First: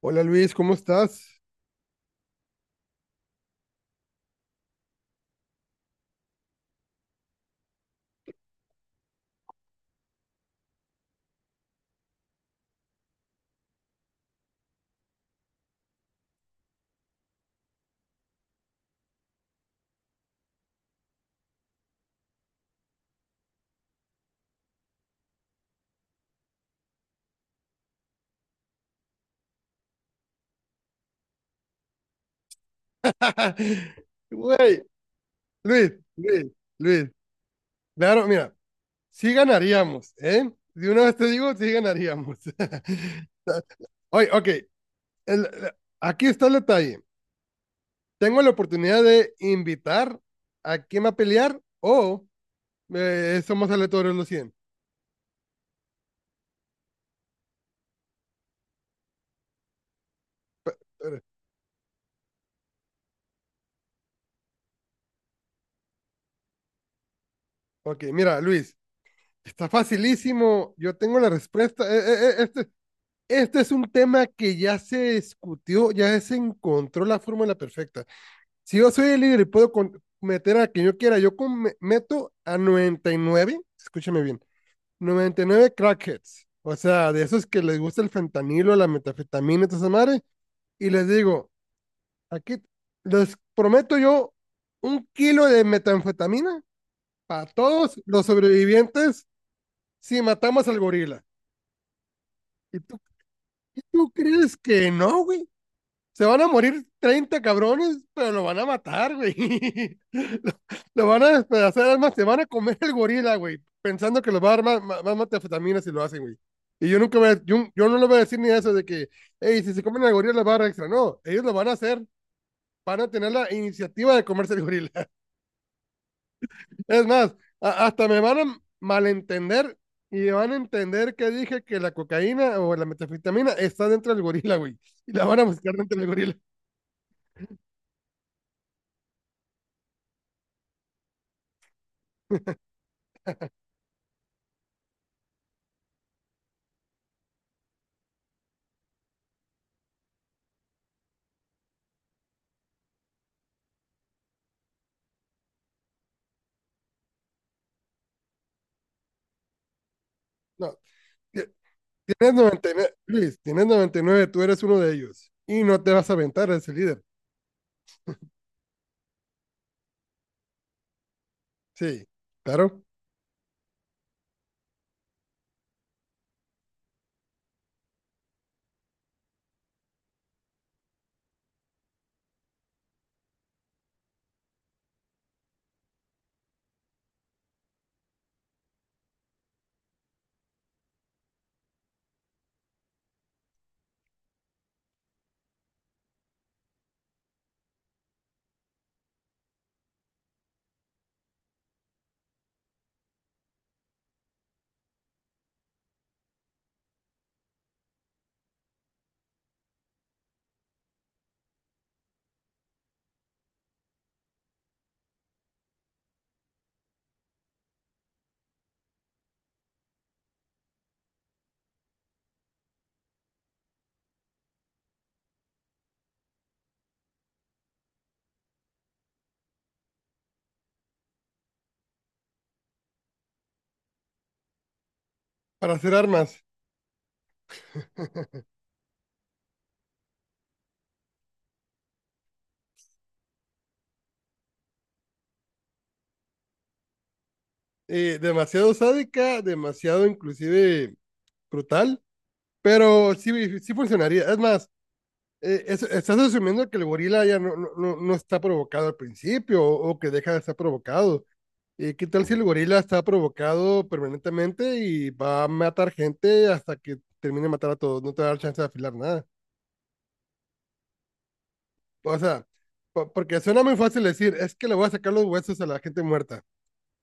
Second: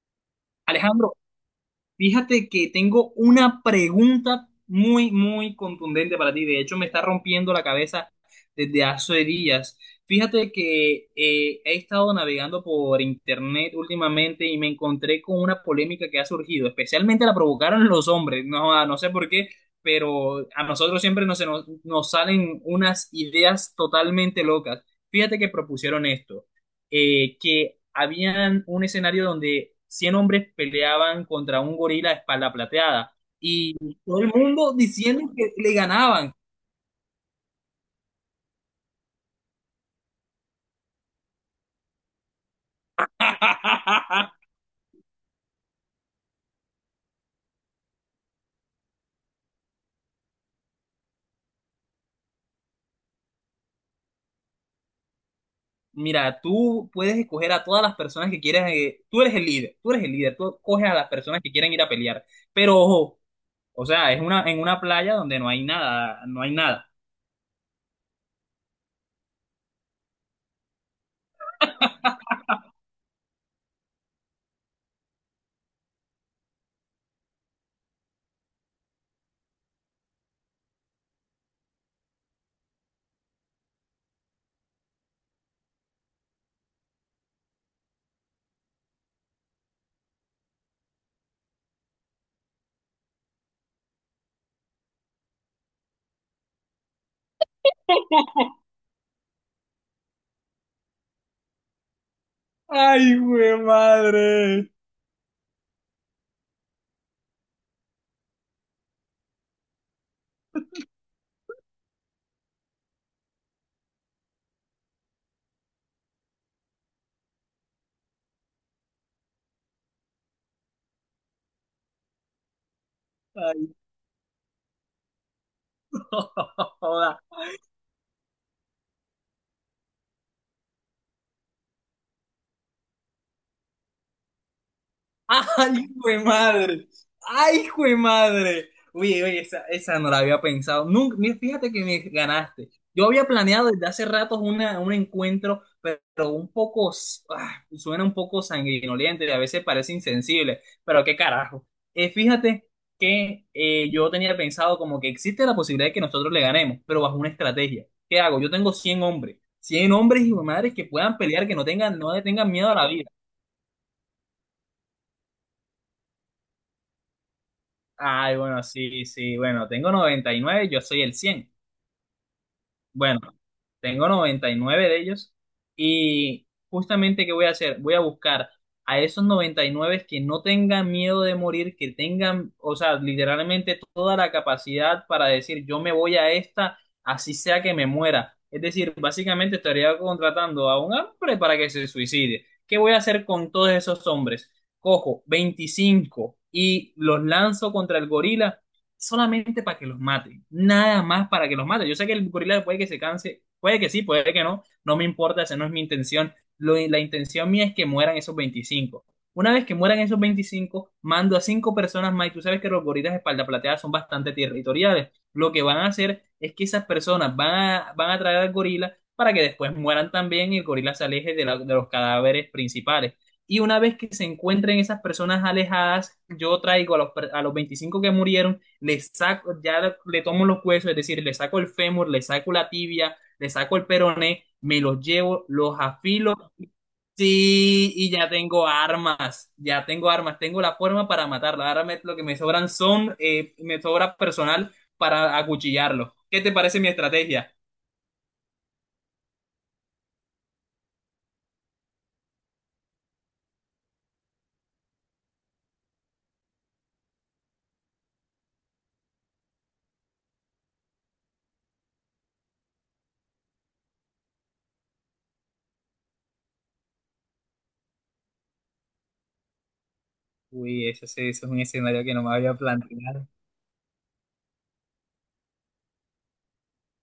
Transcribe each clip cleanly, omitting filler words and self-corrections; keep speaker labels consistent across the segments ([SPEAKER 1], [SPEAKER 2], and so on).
[SPEAKER 1] Hola Luis, ¿cómo
[SPEAKER 2] Alejandro,
[SPEAKER 1] estás?
[SPEAKER 2] fíjate que tengo una pregunta muy, muy contundente para ti. De hecho, me está rompiendo la cabeza desde hace días. Fíjate que he estado navegando por internet últimamente y me encontré con una polémica que ha surgido. Especialmente la provocaron los hombres. No, no sé por qué, pero a nosotros siempre nos salen unas ideas totalmente locas. Fíjate que propusieron esto que habían un escenario donde 100 hombres peleaban contra un gorila de espalda plateada, y todo el mundo
[SPEAKER 1] Güey,
[SPEAKER 2] diciendo que le
[SPEAKER 1] Luis,
[SPEAKER 2] ganaban.
[SPEAKER 1] Luis, Luis. Claro, mira, sí ganaríamos, ¿eh? De una vez te digo, sí ganaríamos. Oye, ok, el- aquí está el detalle. Tengo la oportunidad de invitar a quien va a pelear o somos aleatorios los 100.
[SPEAKER 2] Mira, tú puedes escoger a todas las personas que quieras. Tú eres el líder, tú coges a las personas que quieren ir a pelear. Pero ojo, o sea, es una, en una playa donde no hay nada, no hay nada.
[SPEAKER 1] Ok, mira, Luis, está facilísimo. Yo tengo la respuesta. Este es un tema que ya se discutió, ya se encontró la fórmula perfecta. Si yo soy el líder y puedo meter a quien yo quiera, yo meto a 99, escúchame bien, 99 crackheads, o sea, de esos que les gusta el fentanilo, la metafetamina y toda esa madre, y les digo, aquí les prometo yo un kilo de metanfetamina para todos los sobrevivientes si matamos al gorila. ¿Y tú,
[SPEAKER 2] Ay, güey,
[SPEAKER 1] y tú crees
[SPEAKER 2] madre.
[SPEAKER 1] que no, güey? Se van a morir 30 cabrones, pero lo van a matar, güey. Lo, lo van a despedazar, además se van a comer el gorila, güey, pensando que los va a dar más metanfetaminas si lo hacen, güey. Y yo no le voy a decir ni eso de que, hey, si se comen el gorila les va a dar extra. No, ellos lo van a hacer, van a tener la
[SPEAKER 2] Ay,
[SPEAKER 1] iniciativa de comerse el gorila. Es más, hasta me van a malentender y van a entender que dije que la cocaína o la metanfetamina está dentro del gorila, güey. Y la van a buscar
[SPEAKER 2] ¡Ay,
[SPEAKER 1] dentro del
[SPEAKER 2] jue
[SPEAKER 1] gorila.
[SPEAKER 2] madre! ¡Ay, jue madre! Oye, oye, esa no la había pensado. Nunca, mira, fíjate que me ganaste. Yo había planeado desde hace rato una, un encuentro, pero un poco, suena un poco sanguinoliente y a veces parece insensible, pero qué carajo. Fíjate que yo tenía pensado como que existe la posibilidad de que nosotros le ganemos, pero bajo una estrategia. ¿Qué hago? Yo tengo 100 hombres y madres
[SPEAKER 1] No,
[SPEAKER 2] que puedan pelear, que no tengan, no le
[SPEAKER 1] tienes
[SPEAKER 2] tengan miedo a la
[SPEAKER 1] 99,
[SPEAKER 2] vida.
[SPEAKER 1] Luis, tienes 99, tú eres uno de ellos. Y no te vas a aventar a ese líder.
[SPEAKER 2] Ay, bueno, sí, sí, bueno, tengo 99. Yo soy el 100.
[SPEAKER 1] Sí, claro.
[SPEAKER 2] Bueno, tengo 99 de ellos y justamente, ¿qué voy a hacer? Voy a buscar a esos 99 que no tengan miedo de morir, que tengan, o sea, literalmente toda la capacidad para decir yo me voy a esta, así sea que me muera. Es decir, básicamente estaría contratando a un hombre para que se suicide. ¿Qué voy a hacer con todos esos hombres? Cojo 25 y los lanzo contra el gorila solamente para que los mate, nada más para que los mate. Yo sé que el gorila puede que se canse, puede que sí, puede que no, no me importa, esa no es mi intención. La intención mía es que mueran esos veinticinco. Una vez que mueran esos veinticinco, mando a cinco personas más, y tú sabes que los gorilas de espalda plateada son bastante territoriales. Lo que van a hacer es que esas personas van a traer al gorila para que después mueran también y el gorila se aleje de, de los cadáveres principales. Y una vez que se encuentren esas personas alejadas, yo traigo a los, a los 25 que murieron, le saco, ya le tomo los huesos, es decir, le saco el fémur, le saco la tibia, le saco el peroné, me los llevo,
[SPEAKER 1] Para
[SPEAKER 2] los
[SPEAKER 1] hacer
[SPEAKER 2] afilo,
[SPEAKER 1] armas.
[SPEAKER 2] sí, y ya tengo armas, tengo la forma para matarla. Lo que me sobran son, me sobra personal para acuchillarlo. ¿Qué te parece mi estrategia?
[SPEAKER 1] Demasiado sádica, demasiado inclusive brutal, pero sí, sí funcionaría. Es más, estás asumiendo que el gorila ya no está provocado al principio o, que deja de estar provocado. ¿Qué tal si el gorila está provocado permanentemente y va a matar gente hasta que termine de matar a todos? No te va a dar chance de afilar nada.
[SPEAKER 2] Uy, eso, sí, eso es un escenario que
[SPEAKER 1] O
[SPEAKER 2] no me
[SPEAKER 1] sea,
[SPEAKER 2] había planteado.
[SPEAKER 1] porque suena muy fácil decir, es que le voy a sacar los huesos a la gente muerta.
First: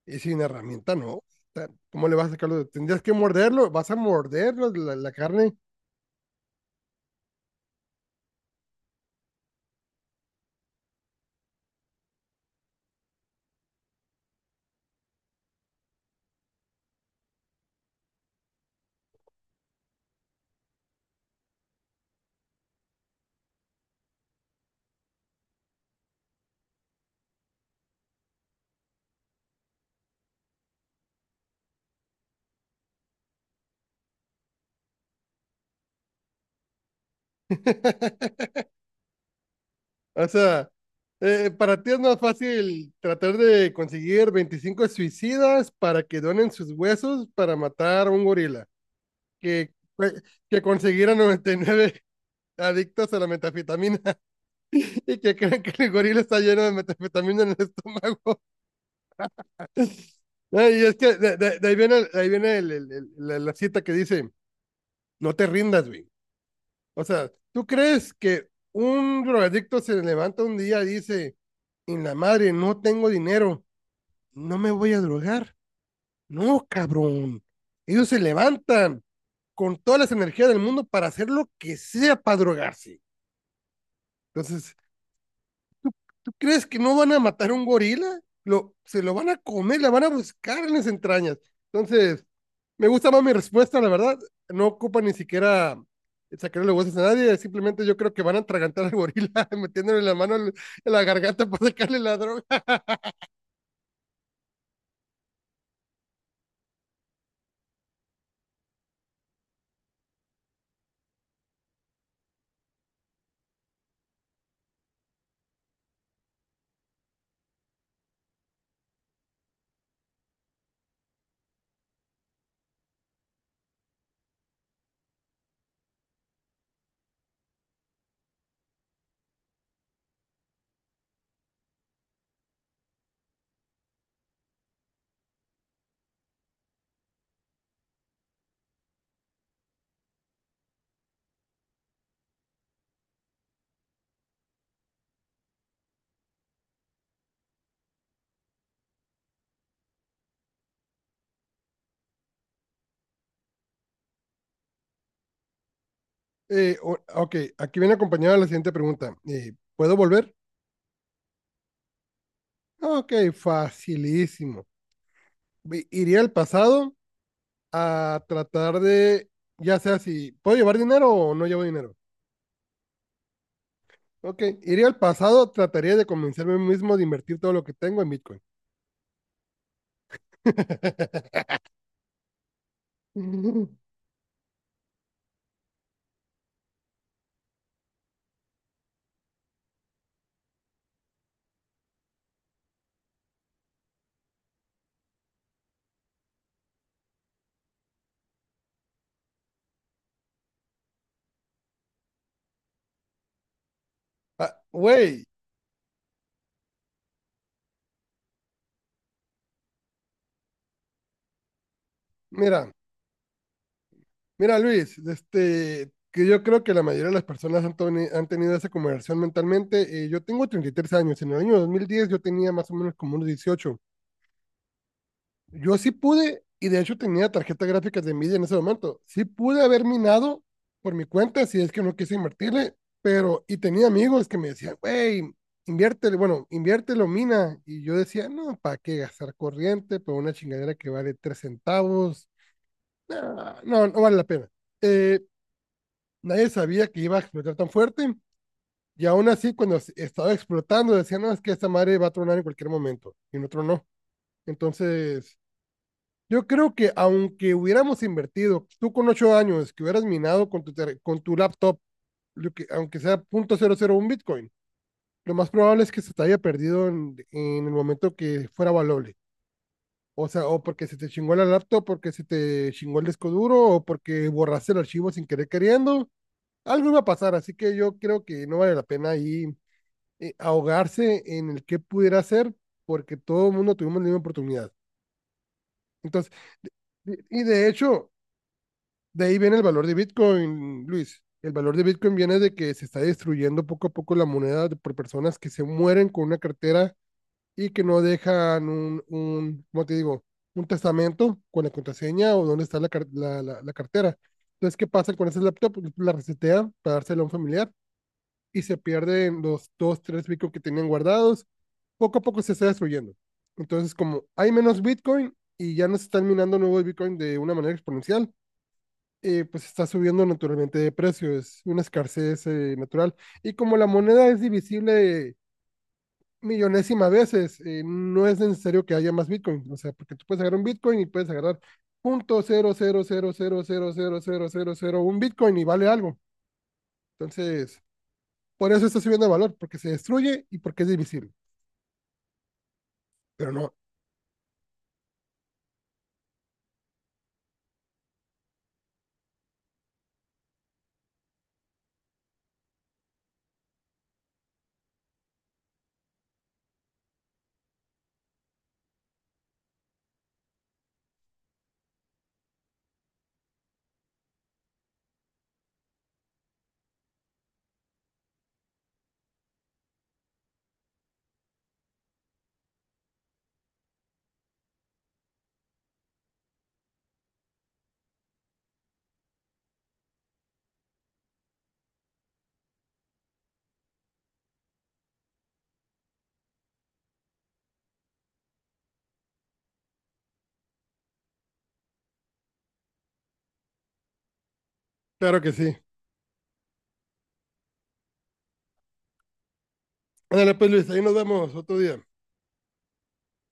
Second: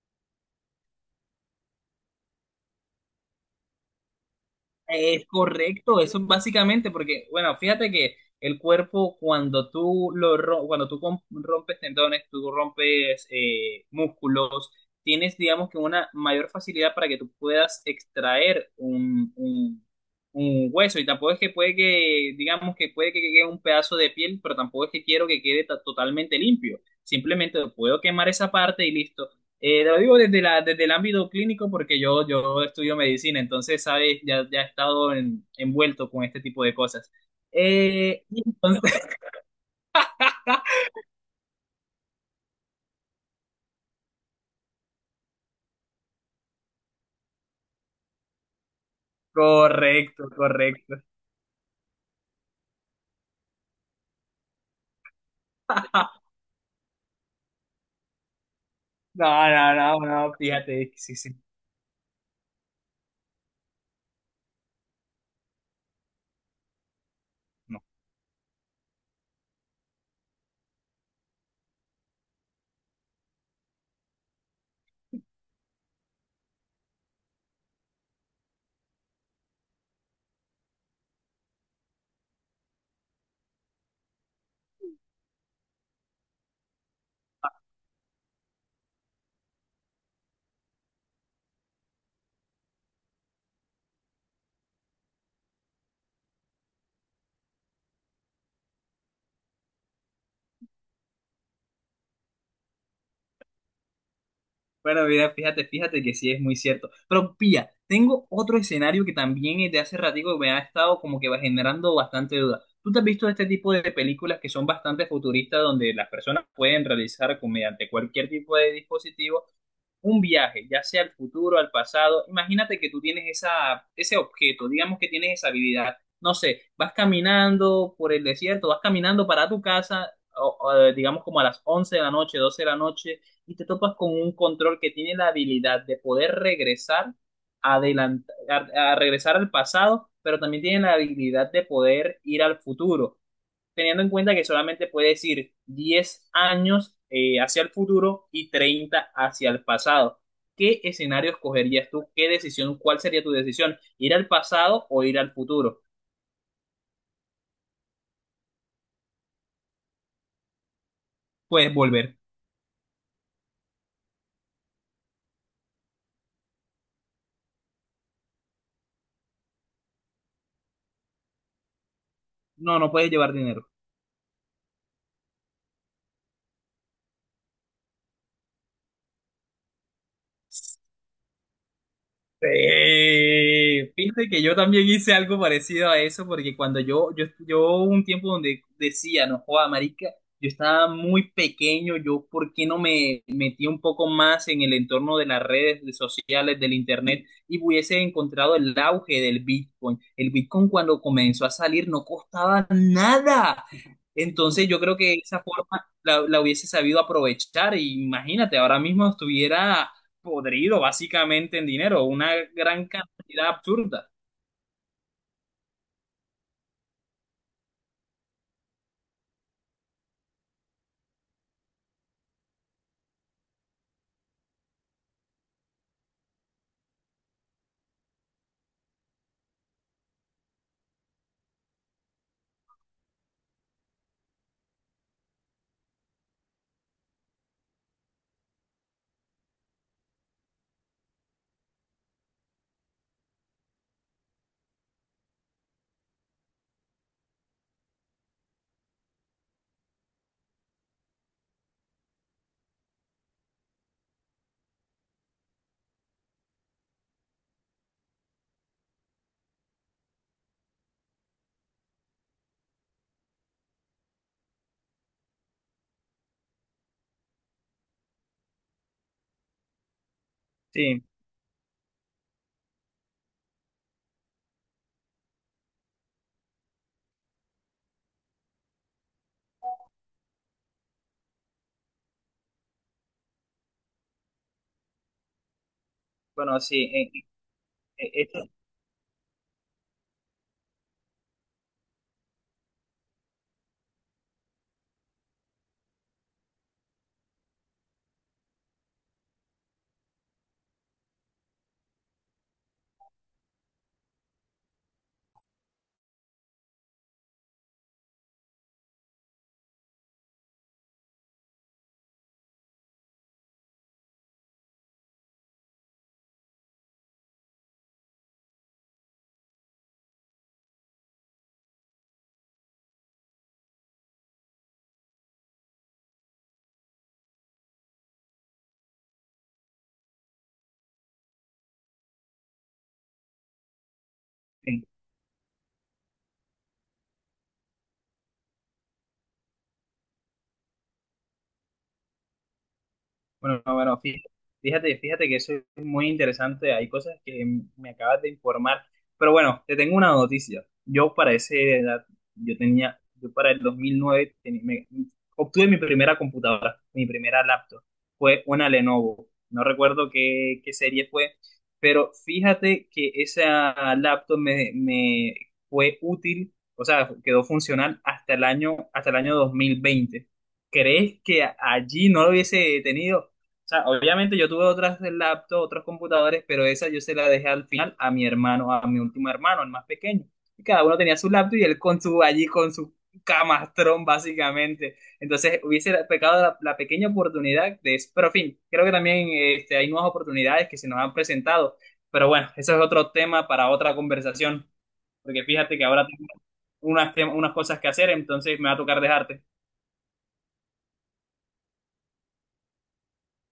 [SPEAKER 1] Y sin herramienta, no. O sea, ¿cómo le vas a sacar los? Tendrías que morderlo, vas a morder la
[SPEAKER 2] Es
[SPEAKER 1] carne.
[SPEAKER 2] correcto, eso es básicamente porque, bueno, fíjate que el cuerpo cuando tú cuando tú rompes tendones, tú rompes músculos, tienes, digamos que una mayor facilidad para que tú puedas extraer un hueso, y tampoco es que puede que, digamos que puede que quede un pedazo de piel, pero tampoco es que quiero que quede totalmente limpio. Simplemente puedo quemar esa parte y listo. Te lo digo desde la, desde el ámbito clínico porque yo estudio medicina, entonces, sabes, ya he estado envuelto con este tipo de cosas. Eh, y entonces,
[SPEAKER 1] O sea, para ti es más fácil tratar de conseguir 25 suicidas para que donen sus huesos para matar a un gorila que,
[SPEAKER 2] correcto,
[SPEAKER 1] que
[SPEAKER 2] correcto.
[SPEAKER 1] conseguir a 99 adictos a la metafetamina y que crean que el gorila está lleno de metafetamina en el estómago.
[SPEAKER 2] No, no, no, no,
[SPEAKER 1] Y
[SPEAKER 2] fíjate,
[SPEAKER 1] es que
[SPEAKER 2] sí, sí.
[SPEAKER 1] de ahí viene, ahí viene la cita que dice, no te rindas, güey. O sea, ¿tú
[SPEAKER 2] No.
[SPEAKER 1] crees que un drogadicto se levanta un día y dice, en la madre, no tengo dinero, no me voy a drogar? No, cabrón. Ellos se levantan con todas las energías del mundo para hacer lo que sea para drogarse. Entonces, ¿tú crees que no van a matar a un gorila? Se lo van a comer, la van a buscar en las entrañas. Entonces, me gusta más mi respuesta, la verdad. No ocupa ni siquiera sacarle huesos a nadie. Simplemente yo creo que van a atragantar al gorila metiéndole la mano en la garganta para sacarle la droga.
[SPEAKER 2] Bueno, mira, fíjate, fíjate que sí es muy cierto. Pero pilla, tengo otro escenario que también desde hace ratico me ha estado como que va generando bastante duda. ¿Tú te has visto este tipo de películas que son bastante futuristas donde las personas pueden realizar mediante cualquier tipo de dispositivo un viaje, ya sea al futuro, al pasado? Imagínate que tú tienes esa, ese objeto, digamos que tienes esa habilidad, no sé, vas caminando por el desierto, vas caminando para tu casa, o, digamos, como a las 11 de la noche, 12 de la noche, y te topas con un control que tiene la habilidad de poder regresar, a regresar al pasado, pero también tiene la habilidad de poder ir al futuro, teniendo en cuenta que solamente puedes ir 10 años hacia el futuro y 30 hacia el pasado. ¿Qué escenario escogerías tú? ¿Qué decisión? ¿Cuál sería tu decisión? ¿Ir al pasado o ir al futuro?
[SPEAKER 1] Ok, aquí viene acompañada la siguiente pregunta. ¿Puedo volver?
[SPEAKER 2] Puedes volver.
[SPEAKER 1] Ok, facilísimo. Iría al pasado a tratar de, ya sea si puedo llevar dinero o no llevo dinero.
[SPEAKER 2] No, no puedes llevar dinero.
[SPEAKER 1] Ok, iría al pasado, trataría de convencerme a mí mismo de invertir todo lo que tengo en Bitcoin.
[SPEAKER 2] Fíjate que yo también hice algo parecido a eso, porque cuando yo hubo un tiempo donde decía, no joda, marica, yo estaba muy pequeño, yo por qué no me metí un poco más en el entorno de las redes sociales, del internet, y hubiese encontrado el auge del Bitcoin. El Bitcoin cuando comenzó a salir no costaba nada.
[SPEAKER 1] Ah,
[SPEAKER 2] Entonces yo creo que
[SPEAKER 1] güey,
[SPEAKER 2] esa forma la hubiese sabido aprovechar. Y imagínate, ahora mismo estuviera podrido básicamente en dinero, una
[SPEAKER 1] mira,
[SPEAKER 2] gran cantidad absurda.
[SPEAKER 1] mira, Luis, que yo creo que la mayoría de las personas han tenido esa conversión mentalmente. Yo tengo 33 años, en el año 2010 yo tenía más o menos como unos 18. Yo sí pude, y de hecho tenía tarjetas gráficas de Nvidia en ese momento, sí pude haber minado por mi cuenta si es que no quise invertirle, pero, y tenía amigos que me decían, güey, inviértele, bueno, inviértelo, mina. Y yo decía, no, ¿para qué gastar corriente por una chingadera que vale 3 centavos? No, no, no vale la pena. Eh, Nadie sabía que iba a explotar tan fuerte. Y aún así, cuando estaba explotando, decían, no, es que esta madre va a tronar en cualquier momento. Y en otro no. Entonces, yo creo que aunque hubiéramos invertido, tú con 8 años, que hubieras minado con tu laptop, lo que, aunque sea .001 Bitcoin, lo más probable es que se te haya perdido en el momento que fuera valable. O sea, o porque se
[SPEAKER 2] Sí,
[SPEAKER 1] te chingó la laptop, porque se te chingó el disco duro, o porque borraste el archivo sin querer queriendo, algo iba a pasar, así que yo creo que no vale la pena ahí ahogarse en el que pudiera ser, porque todo el mundo tuvimos la misma oportunidad. Entonces,
[SPEAKER 2] bueno, sí,
[SPEAKER 1] de hecho,
[SPEAKER 2] eh, esto-
[SPEAKER 1] de ahí viene el valor de Bitcoin, Luis. El valor de Bitcoin viene de que se está destruyendo poco a poco la moneda por personas que se mueren con una cartera y que no dejan ¿cómo te digo? Un testamento con la contraseña o dónde está la cartera. Entonces, ¿qué pasa con ese laptop? La resetea para dársela a un familiar y se pierden los dos, tres Bitcoin que tenían guardados. Poco a poco se está destruyendo. Entonces, como hay menos Bitcoin y ya no se están minando nuevos Bitcoin de una manera exponencial, pues está subiendo naturalmente de precio. Es una escasez natural. Y como la moneda es divisible millonésima veces, no es necesario que haya más Bitcoin. O sea, porque tú puedes agarrar un Bitcoin y puedes agarrar punto cero cero cero cero cero cero cero cero
[SPEAKER 2] sí.
[SPEAKER 1] cero un Bitcoin y vale algo. Entonces, por eso está subiendo de valor, porque se destruye y porque es divisible. Pero
[SPEAKER 2] Bueno,
[SPEAKER 1] no,
[SPEAKER 2] no, bueno, fíjate, fíjate que eso es muy interesante. Hay cosas que me acabas de informar. Pero bueno, te tengo una noticia. Yo para esa edad, yo tenía, yo para el 2009 obtuve mi primera computadora, mi primera laptop. Fue una Lenovo. No recuerdo qué, qué serie fue, pero fíjate que esa laptop me fue útil, o sea, quedó funcional hasta el año 2020. ¿Crees que allí no lo hubiese tenido? O sea, obviamente yo tuve otras laptops, otros computadores, pero esa yo se la dejé al final a mi hermano, a mi último hermano, el más pequeño. Y cada uno tenía su laptop, y él con su, allí con su camastrón, básicamente. Entonces hubiese pecado la, la pequeña oportunidad de eso. Pero en fin, creo que también este, hay nuevas oportunidades que se nos han presentado. Pero bueno, eso es otro tema para otra conversación,
[SPEAKER 1] claro
[SPEAKER 2] porque
[SPEAKER 1] que sí.
[SPEAKER 2] fíjate que ahora tengo unas, unas cosas que hacer, entonces me va a tocar dejarte.
[SPEAKER 1] Ándale, pues Luis, ahí nos vemos otro día.